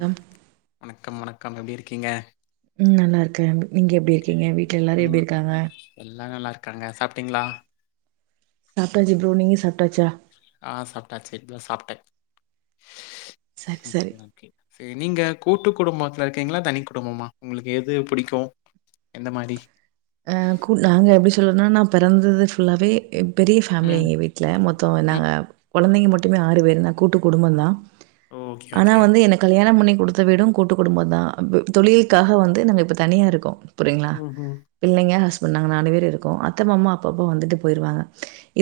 நம் வணக்கம் வணக்கம் எப்டி இருக்கீங்க ம் நல்லா இருக்கே நீங்க எப்டி ஓகே இருக்கீங்க வீட்ல எல்லாரு ம் எப்டி இருக்காங்க எல்லா நல்லா இருக்காங்க சாப்ட்டீங்ளா சாப்டாச்சு ப்ரோ நீங்க சாப்டாச்சா ஆ சாப்டாச்சு இப்த சாப்ட்டே சரி சரி [unintelligible] கே சேரி நீங்க கூட்டு குடும்போத்ல இருக்கீங்ளா தனி குடும்பமா உங்ளுக்கு எது பிடிக்கூ எந்த மாரி அ கூ நாங்க எப்டி சொல்லறனா நா பெறந்தது ஃபுல்லாவே பெரிய ஃபேம்லி ம் எங்க வீட்டு ட்ல மொத்தோ ம் நாங்க கொழந்தைங்க மட்டுமே ஆறு பேரு நா கூட்டு குடும்பந்தா ஓகே ஆனா ஓகே. வந்து எனக் கலியாணம் பண்ணி குடுத்த வீடும் கூட்டு குடும்போந்தா தொழில்க்காக வந்து நாங்க இப்ப தனியா இருக்கோ புரியுங்ளா ம்ஹ்ம் பிள்ளைங்க ஹஸ்பண்ட் நாங்க நாலு பேரு இருக்கோ அத்த மாமா அப்பப்ப வந்துட்டு போயிருவாங்க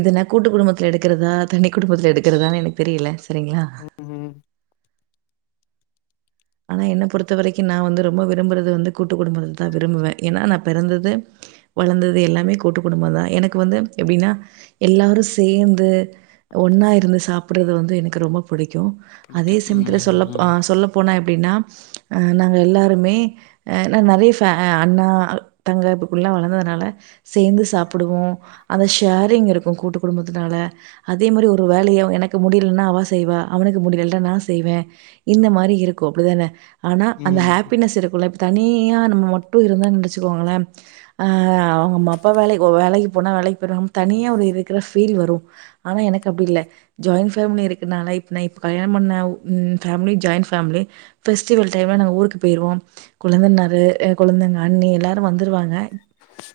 இதுன்ன கூட்டு குடும்பத்துல எடுக்கிறதா தனி குடும்பத்துல எடுக்கிறதான்னு எனக்கு தெரியில சரிங்ளா ம் ஹும் ஆனா என்ன பொறுத்த வரைக்கு நா வந்து ரொம்ப விரும்புறது வந்து கூட்டு குடும்பத்த தா விரும்புவே ஏன்னா நா பெறந்தது வளந்தது எல்லாமே கூட்டு குடும்பந்தா எனக்கு வந்து எப்டின்னா எல்லாரு சேந்து ஒன்னா இருந்து சாப்புட்றது வந்து எனக்கு ரொம்ப புடிக்கூ அதே புடிக்கும். ம் சமயத்துல சொல்லப் ம் ஆ சொல்லப் போனா எப்டின்னா அ நாங்க எல்லாருமே அ நா நறைய ஃபே அண்ணா தங்க இப்பகுள்ளல்லா வளந்ததுனால சேந்து சாப்புடுவோ அந்த ஷேரிங் இருக்கூ கூட்டு குடும்பத்துனால அதே மாரி ஒரு வேலய எனக்கு முடியிலன்னா அவா செய்வா அவனுக்கு முடியிலலா நா செய்வே இந்த மாரி இருக்கூ அப்டிதான ஆனா அந்த ம் ம் ஹேப்பினஸ் இருக்கூல்ல தனியா நம்ம மட்டு இருந்தன் வச்சுக்கோங்கள அ அம்மா அப்பா வேலைக்கோ வேலைக்கு போனா வேலைக்கு போயிடுவாங்க தனியா ஒரு இருக்கிற ஃபீல் வரு ஆனா எனக்கு அப்டி இல்ல ஜாயின் ஃபேம்லி இருக்குனால இப் நா இப் கல்யாணம் பண்ண ம் ஃபேமாலி ஜாயி்ன் ஃபேம்லி ஃபெஸ்டிவல் டைம்ல நாங்க ஊருக்கு பேயிருவோ கொழுந்தன்னாரு அ கொழந்தங்க அண்ணி எல்லாரு வந்துருவாங்க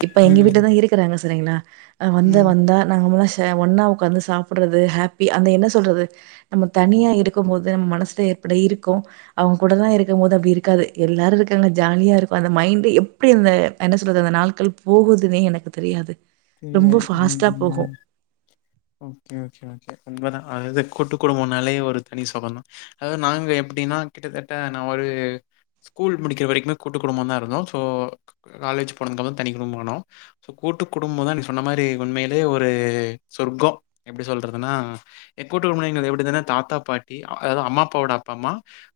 இப்ப எங்க ம் வீட்டுலதா இருக்குறாங்க சரிங்ளா ஆ வந்து ம் வந்தா நாங்க முடின்ஞ் ச ஒன்னா உக்காந்து சாப்புட்றது ஹேப்பி அந்த என்ன சொல்றது நம்ம தனியா இருக்கும் போது நம் மனசுல ஏற்பட இருக்கோ அவங் கூட தா இருக்கம் போது அப்டி இருக்காது எல்லாரு இருக்காங்க ஜாலியா இருப்பே அந்த மைண்டே எப்டி அந்த என்ன சொல்றது அந்த நாள்கள் போகுதுன்னே எனக்கு தெரியாது ரொம்ப தெரியாது ம் ஃபாஸ்ட்டா ம் போகும். ம் ஓகே ஓகே ஓகே உண்மதா அதாது கூட்டு குடும்போனாலே ஒரு தனி சொகந்தா அதாது நாங்க எப்டின்னா கிட்டத்தட்ட நா ஒரு கூல் முடிக்கிற வரைக்குமே கூட்டு குடும்போதா இருந்தோ ஸோ காலேஜ் போனதுகப்போ தா தனி குடும்பமானோ சோ கூட்டு குடும்போ தா நீ சொன்ன மாரி உண்மையிலே ஒரு சொர்க்கோ எப்டி சொல்றதுன்னா ஏ கூட்டுவுற முன்னாயின்னது எப்டி இருந்ததுனா தாத்தா பாட்டி அதாவ்து அம்மா அப்பாவோட அப்பா அம்மா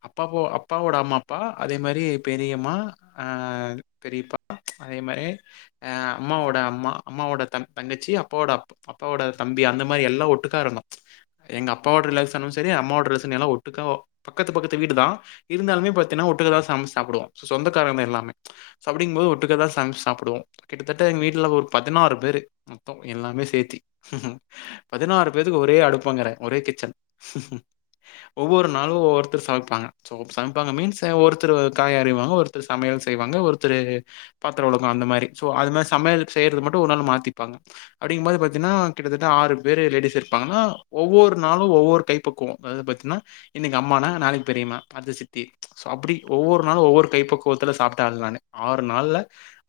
அப்பா போ அப்பாவோட அம்மா அப்பா அதே மாரி பெரியம்மா ஆ பெரியப்பா அதே மாரி ஆ அம்மாவோட அம் அம்மா அம்மாவோட தன் தங்கச்சி அப்பாவோட அப் அப்பாவோட தம்பி அந்த மாரி எல்லா ஒட்டுக்காருந்தோ எங்க அப்பாவோட ரிலேசனு செரி அம்மோட ரிலேசன் எல்லா ஒட்டுக்கா பக்கத்து பக்கத்து வீடுதா இருந்தாலுமே பாத்தீன்னா ஒட்டுக்கா தான் சமசு சாப்டுவோ சோ சொந்தக்காரங் தா எல்லாமே சப்டிங்கும் போது ஒட்டுக்கா தா சம்ச்சி சாப்டுவோ கிட்டத்தட்ட எங்க வீட்ல ஒரு பதினாறு பேரு மொத்தோ எல்லாமே சேத்தி பதினாறு பேதுக்கு ஒரே அடுப்பாங்கற ஒரே கிச்சன் ஒவ்வொரு நாளு ஒவ்வொருத்தர் சமப்பாங்க சோ சமைப்பாங்க மீன்ஸ் ஒருத்தரு காய் அரியிவாங்க ஒருத்தரு சமையல் செய்வாங்க ஒருத்தரு பாத்துரோ ஒளக்ணு அந்த மாரி சோ அது மாரி சமையலுக் செய்றதுக்கு மட்டு ஒரு நாள் மாத்திப்பாங்க அடிக்கும்போது பாத்தின்னா கிட்டத்தட்ட ஆறு பேரு லேடீஸ் இருப்பாங்களா ஒவ்வோர் நாளு ஒவ்வோர் கைப்பக்குவோ அதாது பாத்தீன்னா இன்னைக்கு அம்மான்னா நாளைக்கு பெரியம்மா அடுத்த சித்தி சோ அப்டி ஒவ்வோர் நாளு ஒவ்வொரு கைப்பக்குவத்துல சாப்ட்ட ஆளு நானு ஆறு நாள்ல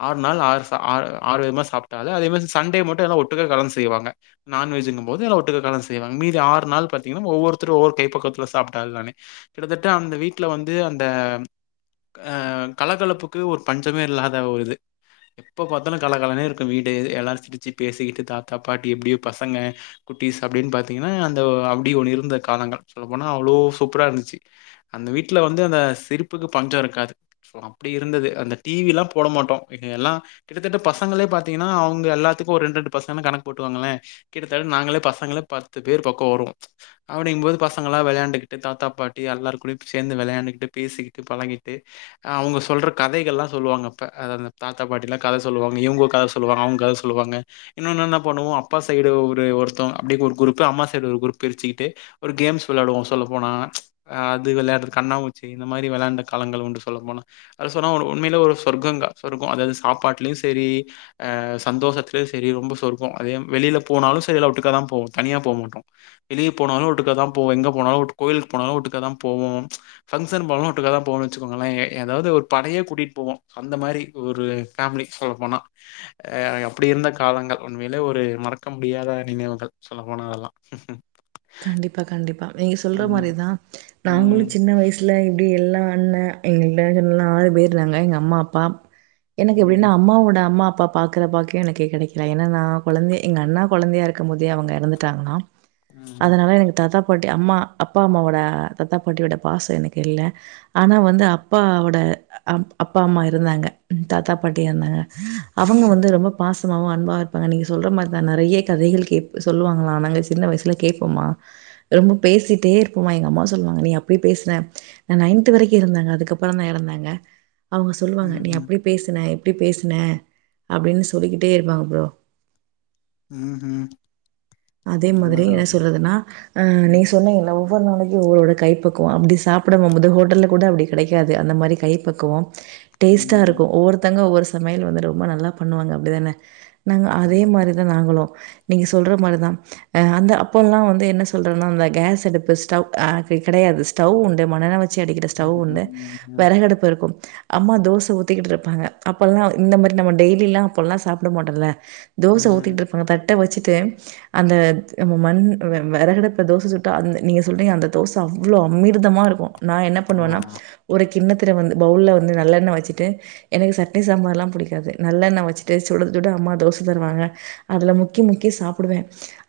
ஆறு நாள் ஆறு சா ஆற் ஆறு விதமா சாப்ட்ட ஆளு அதே மாரி சண்டே மட்டு எல்லா ஒட்டுக்க கலந்து செய்வாங்க நான்வெஜ்ஜின்னும் போது எல்லா ஒட்டுக்கு கலந்து செய்வாங்க மீதி ஆறு நாள் பாத்தீங்கன்னா ஒவ்வொருத்தரு ஒவ்வொரு கைப்பக்குவத்துல சாப்ட்ட ஆளு நானு கிட்டத்தட்ட அந்த வீட்ல வந்து அந்த அ கலகலப்புக்கு ஒரு பஞ்சமே இல்லாத ஒரு இது எப்போ பாத் தாலு கலகலனே இருக்கு வீடு எல்லாரு சிரிச்சி பேசிக்கிட்டு தாத்தா பாட்டி எப்டியோ பசங்க குட்டீஸ் அப்டின்னு பாத்தீங்கன்னா அந்த அப்டி ஒன்னு இருந்த காலங்கள் சொல்ல போனா அவ்ளோ சூப்பரா இருந்துச்சி அந்த வீட்ல வந்து அந்த சிரிப்புக்கு பஞ்சொ இருக்காது சோ அப்டி இருந்தது அந்த டி வில்லா போட மாட்டோ எல்லா கிட்டத்தட்ட பசங்களே பாத்தீங்கன்னா அவுங்க எல்லாத்துக்கு ஒரு ரெண்ட்ரெண்டு பசங்கன்னு கணக்கு போட்டுக்கோங்களே கிட்டத்தட்ட நாங்களே பசங்களே பத்து பேர் பக்க வருவோ அப்டிங்கம்போது பசங்கள்லா வெளையாண்டுக்கிட்டு தாத்தா பாட்டி எல்லார் கூடயு சேந்து வெளையாண்டுக்கிட்டு பேசிக்கிட்டு பழகிட்டு அவுங்க சொல்ற கதைகள்லா சொல்லுவாங்க அப்ப அதந்த தாத்தா பாட்டிலா கத சொல்லுவாங்க இவங்க ஒரு கத சொல்லுவாங்க அவங்க கத சொல்லுவாங்க இன்னொன்னு என்ன பண்ணுவோ அப்பா சைடு ஒரு ஒருத்த அப்டிக்கொரு குரூப்பு அம்மா சைடு ஒரு குரூப் பிரிச்சிக்கிட்டு ஒரு கேம்ஸ் வெளாடுவோ சொல்லப் போனா அ அது வெளையாட்றது கண்ணாமூச்சி இந்த மாரி வெளாண்ட காலங்கள் உண்டு சொல்லப் போனா அத சொன்னா ஒரு உண்மைலே ஒரு சொர்க்கங்க சொர்க்கொ அதாது சாப்பாட்லயு செரி அ சந்தோஷத்துலயு செரி ரொம்ப சொர்க்கோ அதே வெளில போனாலு செரி எல்லா ஒட்டுக்காதா போவோ தனியா போமாட்டோ வெளிய போனாலு ஒட்டுக்கா தா போவோ எங்க போனாலு ஒட் கோயிலுக்கு போனாலு ஒட்டுக்காதா போவோ ஃபங்ஷன் போனாலு ஒட்டுக்காதா போவோன்னு வச்சுக்கோங்களே ஏதாவுது ஒரு படையே கூட்டிட் போவோ அந்த மாரி ஒரு ஃபேமிலி சொல்லப் போனா அ அ அப்டி இருந்த காலங்கள் உண்மையிலே ஒரு மறக்க முடியாத நினைவுகள் சொல்லப் போனா அதெல்லா கண்டிப்பா கண்டிப்பா நீங்க சொல்ற ம். மாரிதா நாங்களு ம். சின்ன வயசுல இப்டி எல்லா அண்ண எங்க ல எல்லா நாலு பேர்ருக்காங்க எங்க அம்மா அப்பா எனக்கு எப்டின்னா ம். அம்மாவோட அம்மா அப்பா பாக்குற பாக்கியொ எனக்கு கெடைக்குல ஏன்னா நா கொழந்தை எங்க அண்ணா கொழந்தையா இருக்கம்போதே அவங்க எறந்துட்டாங்கலா ம். அதனால எனக்கு தாத்தா பாட்டி அம்மா அப்பா அம்மாவோட தாத்தா பாட்டியோட பாசொ எனக்கு இல்ல ஆனா வந்து அப்பாவோட அப் அப்பா அம்மா இருந்தாங்க தாத்தா பாட்டியு இருந்தாங்க அவங்க வந்து ரொம்ப பாசமாவு அன்பாவு பாங்க நீங்க சொல்ற மாரிதா நெறைய கதைகள் கேப் சொல்லுவாங்களா நாங்க சின்ன வயசுல கேப்போமா ரொம்ப பேசிட்டே இருப்போமா எங்க அம்மா சொல்லுவாங்க நீ அப்டி பேசுன நா நைன்த்து வரைக்கு இருந்தாங்க அதுக்கப்புறோ தா எறந்தாங்க அவுங்க சொல்லுவாங்க நீ ம்ஹ்ம். அப்டி பேசுன இப்டி பேசுன அப்டின்னு சொல்லிக்கிட்டே இருப்பாங்க ப்ரோ ம் ஹூம் இருந்தாலு துரதுனா ஆ நீங்க சொன்னீங்கள்ல ஒவ் வோர் நாளைக்கி ஒவ்வொரோட கை பக்குவ அப்டி சாப்டபோம்போது ஹோட்டல்ல கூட அப்டி கெடைக்காது அந்த மாரி கை பக்குவோ டேஸ்ட்டா இருக்கு ம். ஒவ்வொருத்தங்க ஒவ்வொரு சமையல் வந்து ரொம்ப நல்லா பண்ணுவாங்க அப்டிதான நாங்க அதே ஆமா. மாரி தா நாங்களோ நீங்க சொல்ற மாரிதா அ அந்த அப் போல்லா வந்து என்ன சொல்றன்னா அந்த கேஸ் அடுப்பு ஸ்டவ் அது கெடையாது ஸ்டவ்வுண்டு மண்ணெண்ண வெ சி அடிக்கிற ஸ்டவ் உண்டு ம். ம். வெறகடுப்பு இருக்கும் அம்மா தோச ஊத்திக்கிட்ருப்பாங்க அப்பல்லா இந்த மாரி நம்ம டெய்லில்லா அப்பல்லா சாப்ட மாட்டோல்ல தோச ம். ஊத்திட்ருப்பாங்க தட்ட வச்சிட்டு அந்த மண் வெறகடுப்ல தோச சுட்டா அந் நீங்க சொல்றீங்க அந்த தோச அவ்ளோ அமிர்தமா இருக்கு நா என்னப் ஆமா, பண்ணுவன்னா ஆமா. ஒரு கிண்ணத்துல வந்து பவுல்ல வந்து நல்லெண்ண வச்சிட்டு எனக்கு சட்னி சாம்பார்லா புடிக்காது நல்லெண்ண வச்சிட்டு சுட சுட அம்மா தோச தருவாங்க அதுல முக்கி முக்கி சாப்டுவே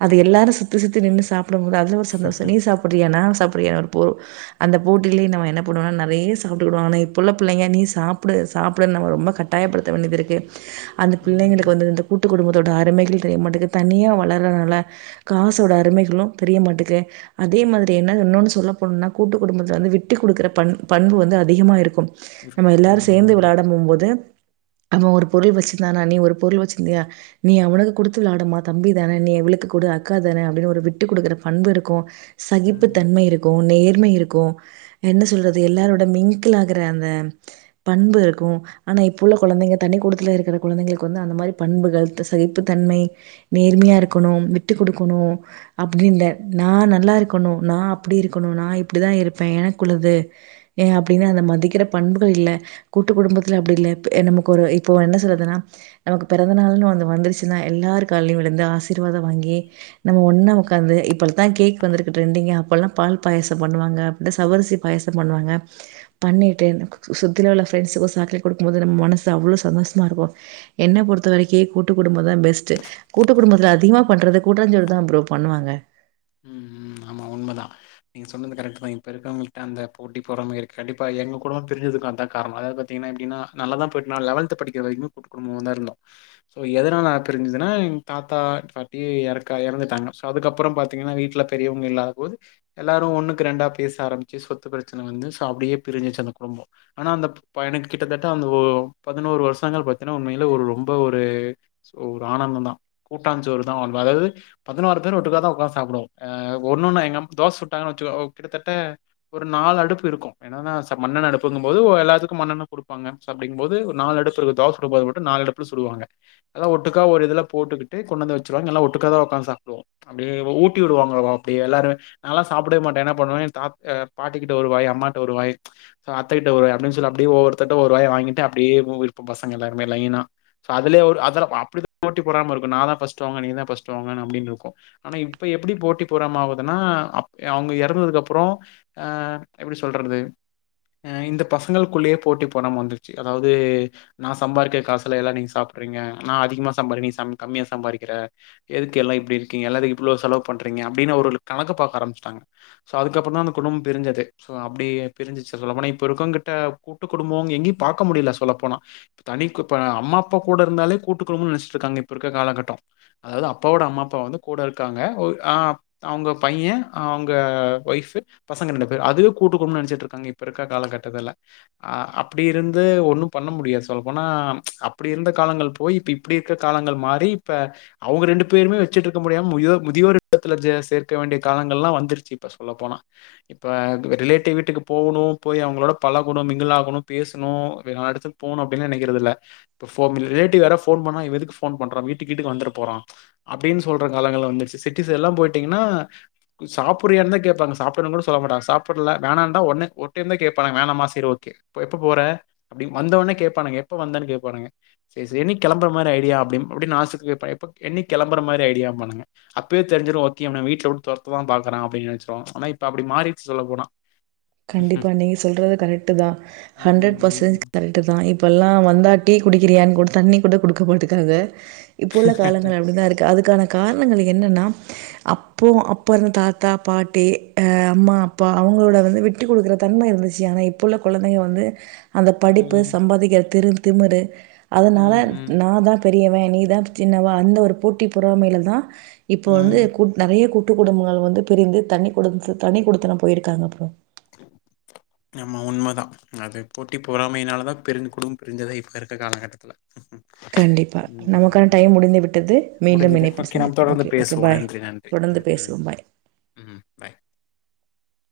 அது எல்லாரு சுத்தி சுத்தி நின்னு சாப்ட முடா அதுவு சந்தோஷோ நீ சாப் றியா நா சாப்றியா ஒரு போ அந்த போட்டிலையு நம்ம என்ன பண்ணுவ நெறைய சாப்ட்டுகிடுவ ஆனா இப்ப உள்ள பிள்ளைங்க நீ சாப்டு சாப்டு நம்மள ரொம்ப கட் ட்டாயப் படுத்த வேண்டிது இருக்கு அந்த ம். பிள்ளைங்களுக்கு வந்து இந்த கூட்டு குடும்பத்தோட அருமைகள் தெரிய மாட்டேக்குது தனியா வளர்றனால காசோட அருமைகளு தெரிய மாட்டுக்கு அதே மாதிரி என்ன இன்னொன்னு சொல்ல போனுனா கூட்டு குடும்பத்துல வந்து விட்டு குடுக்குற பண் பண்பு வந்து அதிகமா இருக்கும் நம்ம இருக்கும். ம். எல்லாரு சேந்து ம். வெளாட போம் போது அவ ஒரு பொருள் வச்சுந்தானா நீ ஒரு பொருள் வச்சுந்தியா நீ அவனுக்கு குடுத்து வெளாடுமா தம்பி தானே நீ இவளுக்கு குடு அ கா தானே அப்டின்னு ஒரு விட்டு குடுக்கற பண்பு இருக்கு சகிப்பு ம். தன்மை இரு க்கு நேர்மை இருக்கு என்ன சொல்றது எல்லாரோட மிங்கிள் ஆகுற அந்த பண்பு இருக்கு ஆனா இப்ப உள்ள குழந்தைங்க தனிக் கூடத்துல இருக்கற குழந்தைங்களுக்கு வந்து அந்த மாறி பண்புகள் சகிப்புத் தன்மை நேர்மையா இருக்கணு விட்டு குடுக்கணு அப்டின்டே நா நல்லா இருக்கணு நா அப்டி இருக்கணு நா இப்டி தா இருப்பே எனக்குள்ளது ஏ அப்டின்னா அத மதிக்கற பண்புகள் இல்ல கூட்டு குடும்பத்துல அப்டி இல்ல நமக்கு ஒரு இப்போ என்ன சொல்றதுனா நமக்கு பிறந்த நாள்னு ஒன்னு வந்துச்சுன்னா எல்லாரு கால்லையு விழுந்து ஆசிர்வாத வாங்கி நம்ம ஒன்னா உக்காந்து இப்ப தா கேக் வந்துருக்கு ட்ரெண்டிங்கா அப்பல்லா பால் பாயச பண்ணுவாங்க இந்த ஜவ்வரிசி பாயச பண்ணுவாங்க பண்ணிட்டு நமக்கு சு சுத்தி ஃப்ரெண்ட்ஸ்கு சாக்லேட் குடுக்கு போது நம்ம மனசு அவ்ளோ சந்தோஷமா இருக்கு என்ன பொருத்த வரைக்கு கூட்டு குடும்ப தா பெஸ்ட் கூட்டு குடும்பத்தில அதிகமா பண்றதுக் கூட்டாஞ்சோறு தா ப்ரோ பண்ணுவாங்க ம் ம் ஆமா உண்ம தா நீங்க சொன்னது கரெக்ட்டு தா இப்ப இருக்கவங்கள்ட்ட அந்த போட்டி பொறாம இருக்கு கண்டிப்பா எங்க குடும்போ பிரிஞ்சதுக்கு அதா காரணோ அதாது பா த்தீங்க அப்டினா நல்லா தா போய்ட்டு நா லெவல் படிக்க வரைக்கு கூட்டு குடும்பமா தா இருந்தோ ஸோ எதனால பிரிஞ்சுதுனா எங்க தாத்தா பாட்டி எறக்க எறந்துட்டாங்க ஸோ அதுக்கப்புறோ பாத் தீங்கன்னா வீட்ல பெரியவங்க இல்லாத போது எல்லாரு ஒண்ணுக்கு ரெண்டா பேச ஆரம்பிச்சு சொத்து பிரச்சன வந்து ஸோ அப்டியே பிரிஞ்சுருச்சு அந்த குடும்போ ஆனா அந்த பையனுக்கு கிட்டத்தட்ட அந்த ஒ பதினோரு வருஷங்கள் பத்தீன்னா உண்மைல ஒரு ரொம்ப ஒரு ஒரு ஆனந்தந்தா கூட்டான் சோறு தா அதாது பதினாறு பேர் ஒட்டுக்க தா ஒக்காந்து சா சாப்டுவோ ஆ ஒன்னொன்னு எங்க அம் தோச சுட்டாங்கன்னு வெச்சுக்கோ கிட்டத்தட்ட ஒரு நாலு அடுப்பு இருக்கு என்னன்னா மண்ணெ அடுப்புங்கு போது எல்லாத்துக்கு மண்ணெ குடுப்பாங்க சோ அப்டிங்கு போது ஒரு நாலு அடுப்பு இருக்கு தோச சுடும் போது மட்டு நால் அடுப் புல சுடுவாங்க எல்லா ஒட்டுக்கா ஒரு இதுல போட்டுக்கிட்டு கொண்டு வந்து வச்சருவாங்க எல்லா ஒட்டுக்கா தா ஒக்காந்து சாப்டுவோ அப்டியே ஊட் ஊட்டி விடுவாங்க அப்டியே எல்லாரு நாலா சாப்டவே மாட்டே என்ன பண்ணுவ என் தா அ பாட்டிக்கிட்ட ஒரு வாய் அம்மாட்ட ஒரு வாய் அத்தகிட்ட ஒரு வாய் அப்டினு சொல்லு அப்டியே ஒவவொருத்தட்ட ஒரு வாய் வாங்கிட்டு அப்டியே மூவிருப்போ பசங்க எல்லாருமே லைன்னா ஸோ அதுலயு ஒரு அதுல பா அப்டி போட்டி பொறாம இருக்கு நா தா ஃபர்ஸ்ட்டு வாங்குவே நீ தா ஃபர்ஸ்ட்டு வாங்குவ அப்டின்ருக்கு ஆனா இப் இப்ப எப்டி போட்டி பொறாம ஆவுதுன்னா அப் அவுங்க எறந்ததுக்கப்றோ ஆ எப்டி சொல்றது ஆ இந்த பசங்களுக்குள்ளயே போட்டி பொறாம வந்துருச்சு அதாவது நா சம்பாரிக்கற காசுல எல்லா நீங்க சாப்ட்றீங்க நா அதிகமா சம்பாரி நீ சம் கம்மியா சம்பாரிக்கிற எதுக்கு எல்லா இப்டி இருக்கீங்க எல்லாரு இவ்ளோ செலவு பண்றீங்க அப்டின்னு அவருகளுக் கணக்கு பாக்க ஆரம்பிச்சுட்டாங்க ஸோ அதுக்கப்பறந் தா அந்த குடும்போ பிருஞ்சது ஸோ அப்டி பிரிஞ்சிச்சு சொல்ல போனா இப்போ இருக்கோங்கிட்ட கூட்டு குடும்பம் எங்கயு பாக்க முடில சொல்ல போனா தனிக்குப்ப அம்மா அப்பா கூட இருந்தாலே கூட்டு குடும்போன்னு நெனச்சுட்டு இருக்காங்க இப்ப இருக்க கால கட்டோ அதாவது அப்பாவோட அம்மா அப்பா வந்து கூட இருக்காங்க ஒ ஆ அவுங்க பையே அவுங்க ஒய்ஃபு பசங்க ரெண்டு பேரு அதுவே கூட்டுக் குடும்பம்னு நெனைச்சுட்டு இருக்காங்க இப்ப இருக்க காலகட்டத்துல அ அப்டி இருந்து ஒண்ணு பண்ண முடியாது சொல்லப் போனா அப்பிடி இருந்த காலங்கள் போய் இப்ப இப் இப்பிடி இருக்க காலங்கள் மாரி இப்ப அவுங்க ரெண்டு பேருமே வச்சுட்டு இருக்க முடியாம முறியோ முதியோர் இல்லத்துல ஜெ சேர்க்க வேண்டிய காலங்கள்லா வந்துருச்சு இப்ப சொல்லப் போனா இப்ப ரிலேட்டிவ் வீட்டுக்கு போகணு போய் அவுங்களோட பழகணு மிங்கிளாகணு பேசணு வே நாலு எடத்துக் போணு அப்பிடின் நெனைக்கிறது இல்ல இப்ப ஃபோம் ரிலேட்டிவ் யாராவது ஃபோன் பண்ணா இவெ எதுக்கு ஃபோன் பண்றா வீட்டுக்கு கீட்டுக்கு வந்துறப் போறா அப்டின் சொல் ற காலங்கள் வந்துருச்சு சிட்டிஸ் எல்லா போயிட்டீங்கன்னா சாப்பிற்றியான்னு தா கேப்பாங்க சாப்புடுன்னு கூட சொல்ல மாட்டாங்க சாப்புல்ல வேணான்டா ஒட்னே ஒர் டைம் தா கேப்பாங்க வேணாமா செரி ஓகே எப்பப் போறே அப்பிடி வந்தோனே கேப்பானுங்க எப்ப வந்தன் கேப்பானுங்க செரி செரி என்னக்கி கெளம்புற மாரி ஐடியா அப்டிம் அப்டின் நாசூக்கா கேப்பா எப்ப என்னைக் கெளம்பற மாரி ஐடியாம்பாணுங்க அப்பயே தெரிஞ்சுரு ஓகே இவன வீட்ல வுட் தொரத்த தா பாக்குறா அப்டின் நெனச்சுருவாங்க ஆனா இப்ப அப்பிடி மாறிறுச்சு சொல்லப் போனா கண்டிப்பா நீங்க சொல்றது கரெக்ட்டு தா ஹண்ட்ரட் பர்சன்ட் ம் கரெக்ட் டு தா இப்பல்லா வந்தா டீ குடிக்கிறியான் கூட தண்ணி கூட குடுக்க மாட்டுக்கிறாங்க இப்ப உள்ள காலங்கள் அப்டி தா இருக்கு அதுக்கான காரணங்கள் என்னன்னா அப்போ அப்ப இருந்த தாத்தா பாட்டி அ அம்மா அப்பா அவுங்களோட வந்து வி விட்டு குடுக்கற தன்மை இருந்துச்சு ஆனா இப்ப உள்ள கொழந்தைக வந்து அந்த படிப்பு ம் சம்பாதிக்கிற திரு திமுறு அதுனால ம் ம் நா தா பெரியவே நீதா சின்னவ அந்த ஒரு போட்டி பொறாமைல தா இப்ப வந்து ம் கூட் நெறைய கூட்டு குடும்பங்கள் வந்து பிரிந்து தண்ணி கொட தனிக் குடுத்தனம் போயிருக்காங்க அப்பறோ ஆமா உண்மதா அது போட்டி பொறாமைனால தா பிருஞ்சு குடும் பிருஞ்சதே இப்ப இருக்க காலகட்டத்துல உம் கண்டிப்பா நமக்கான டைம் முடிந்து விட்டது மீண்டும் முடிஞ்சது இணைப்பில் ஓகே நம்ம சந்திப்போம் தொடர்ந்து ஓகே ஓகே பேசுவோம் பாய் நன்றி நன்றி தொடர்ந்து ம் ம் பேசுவோம் பாய் ம் தங்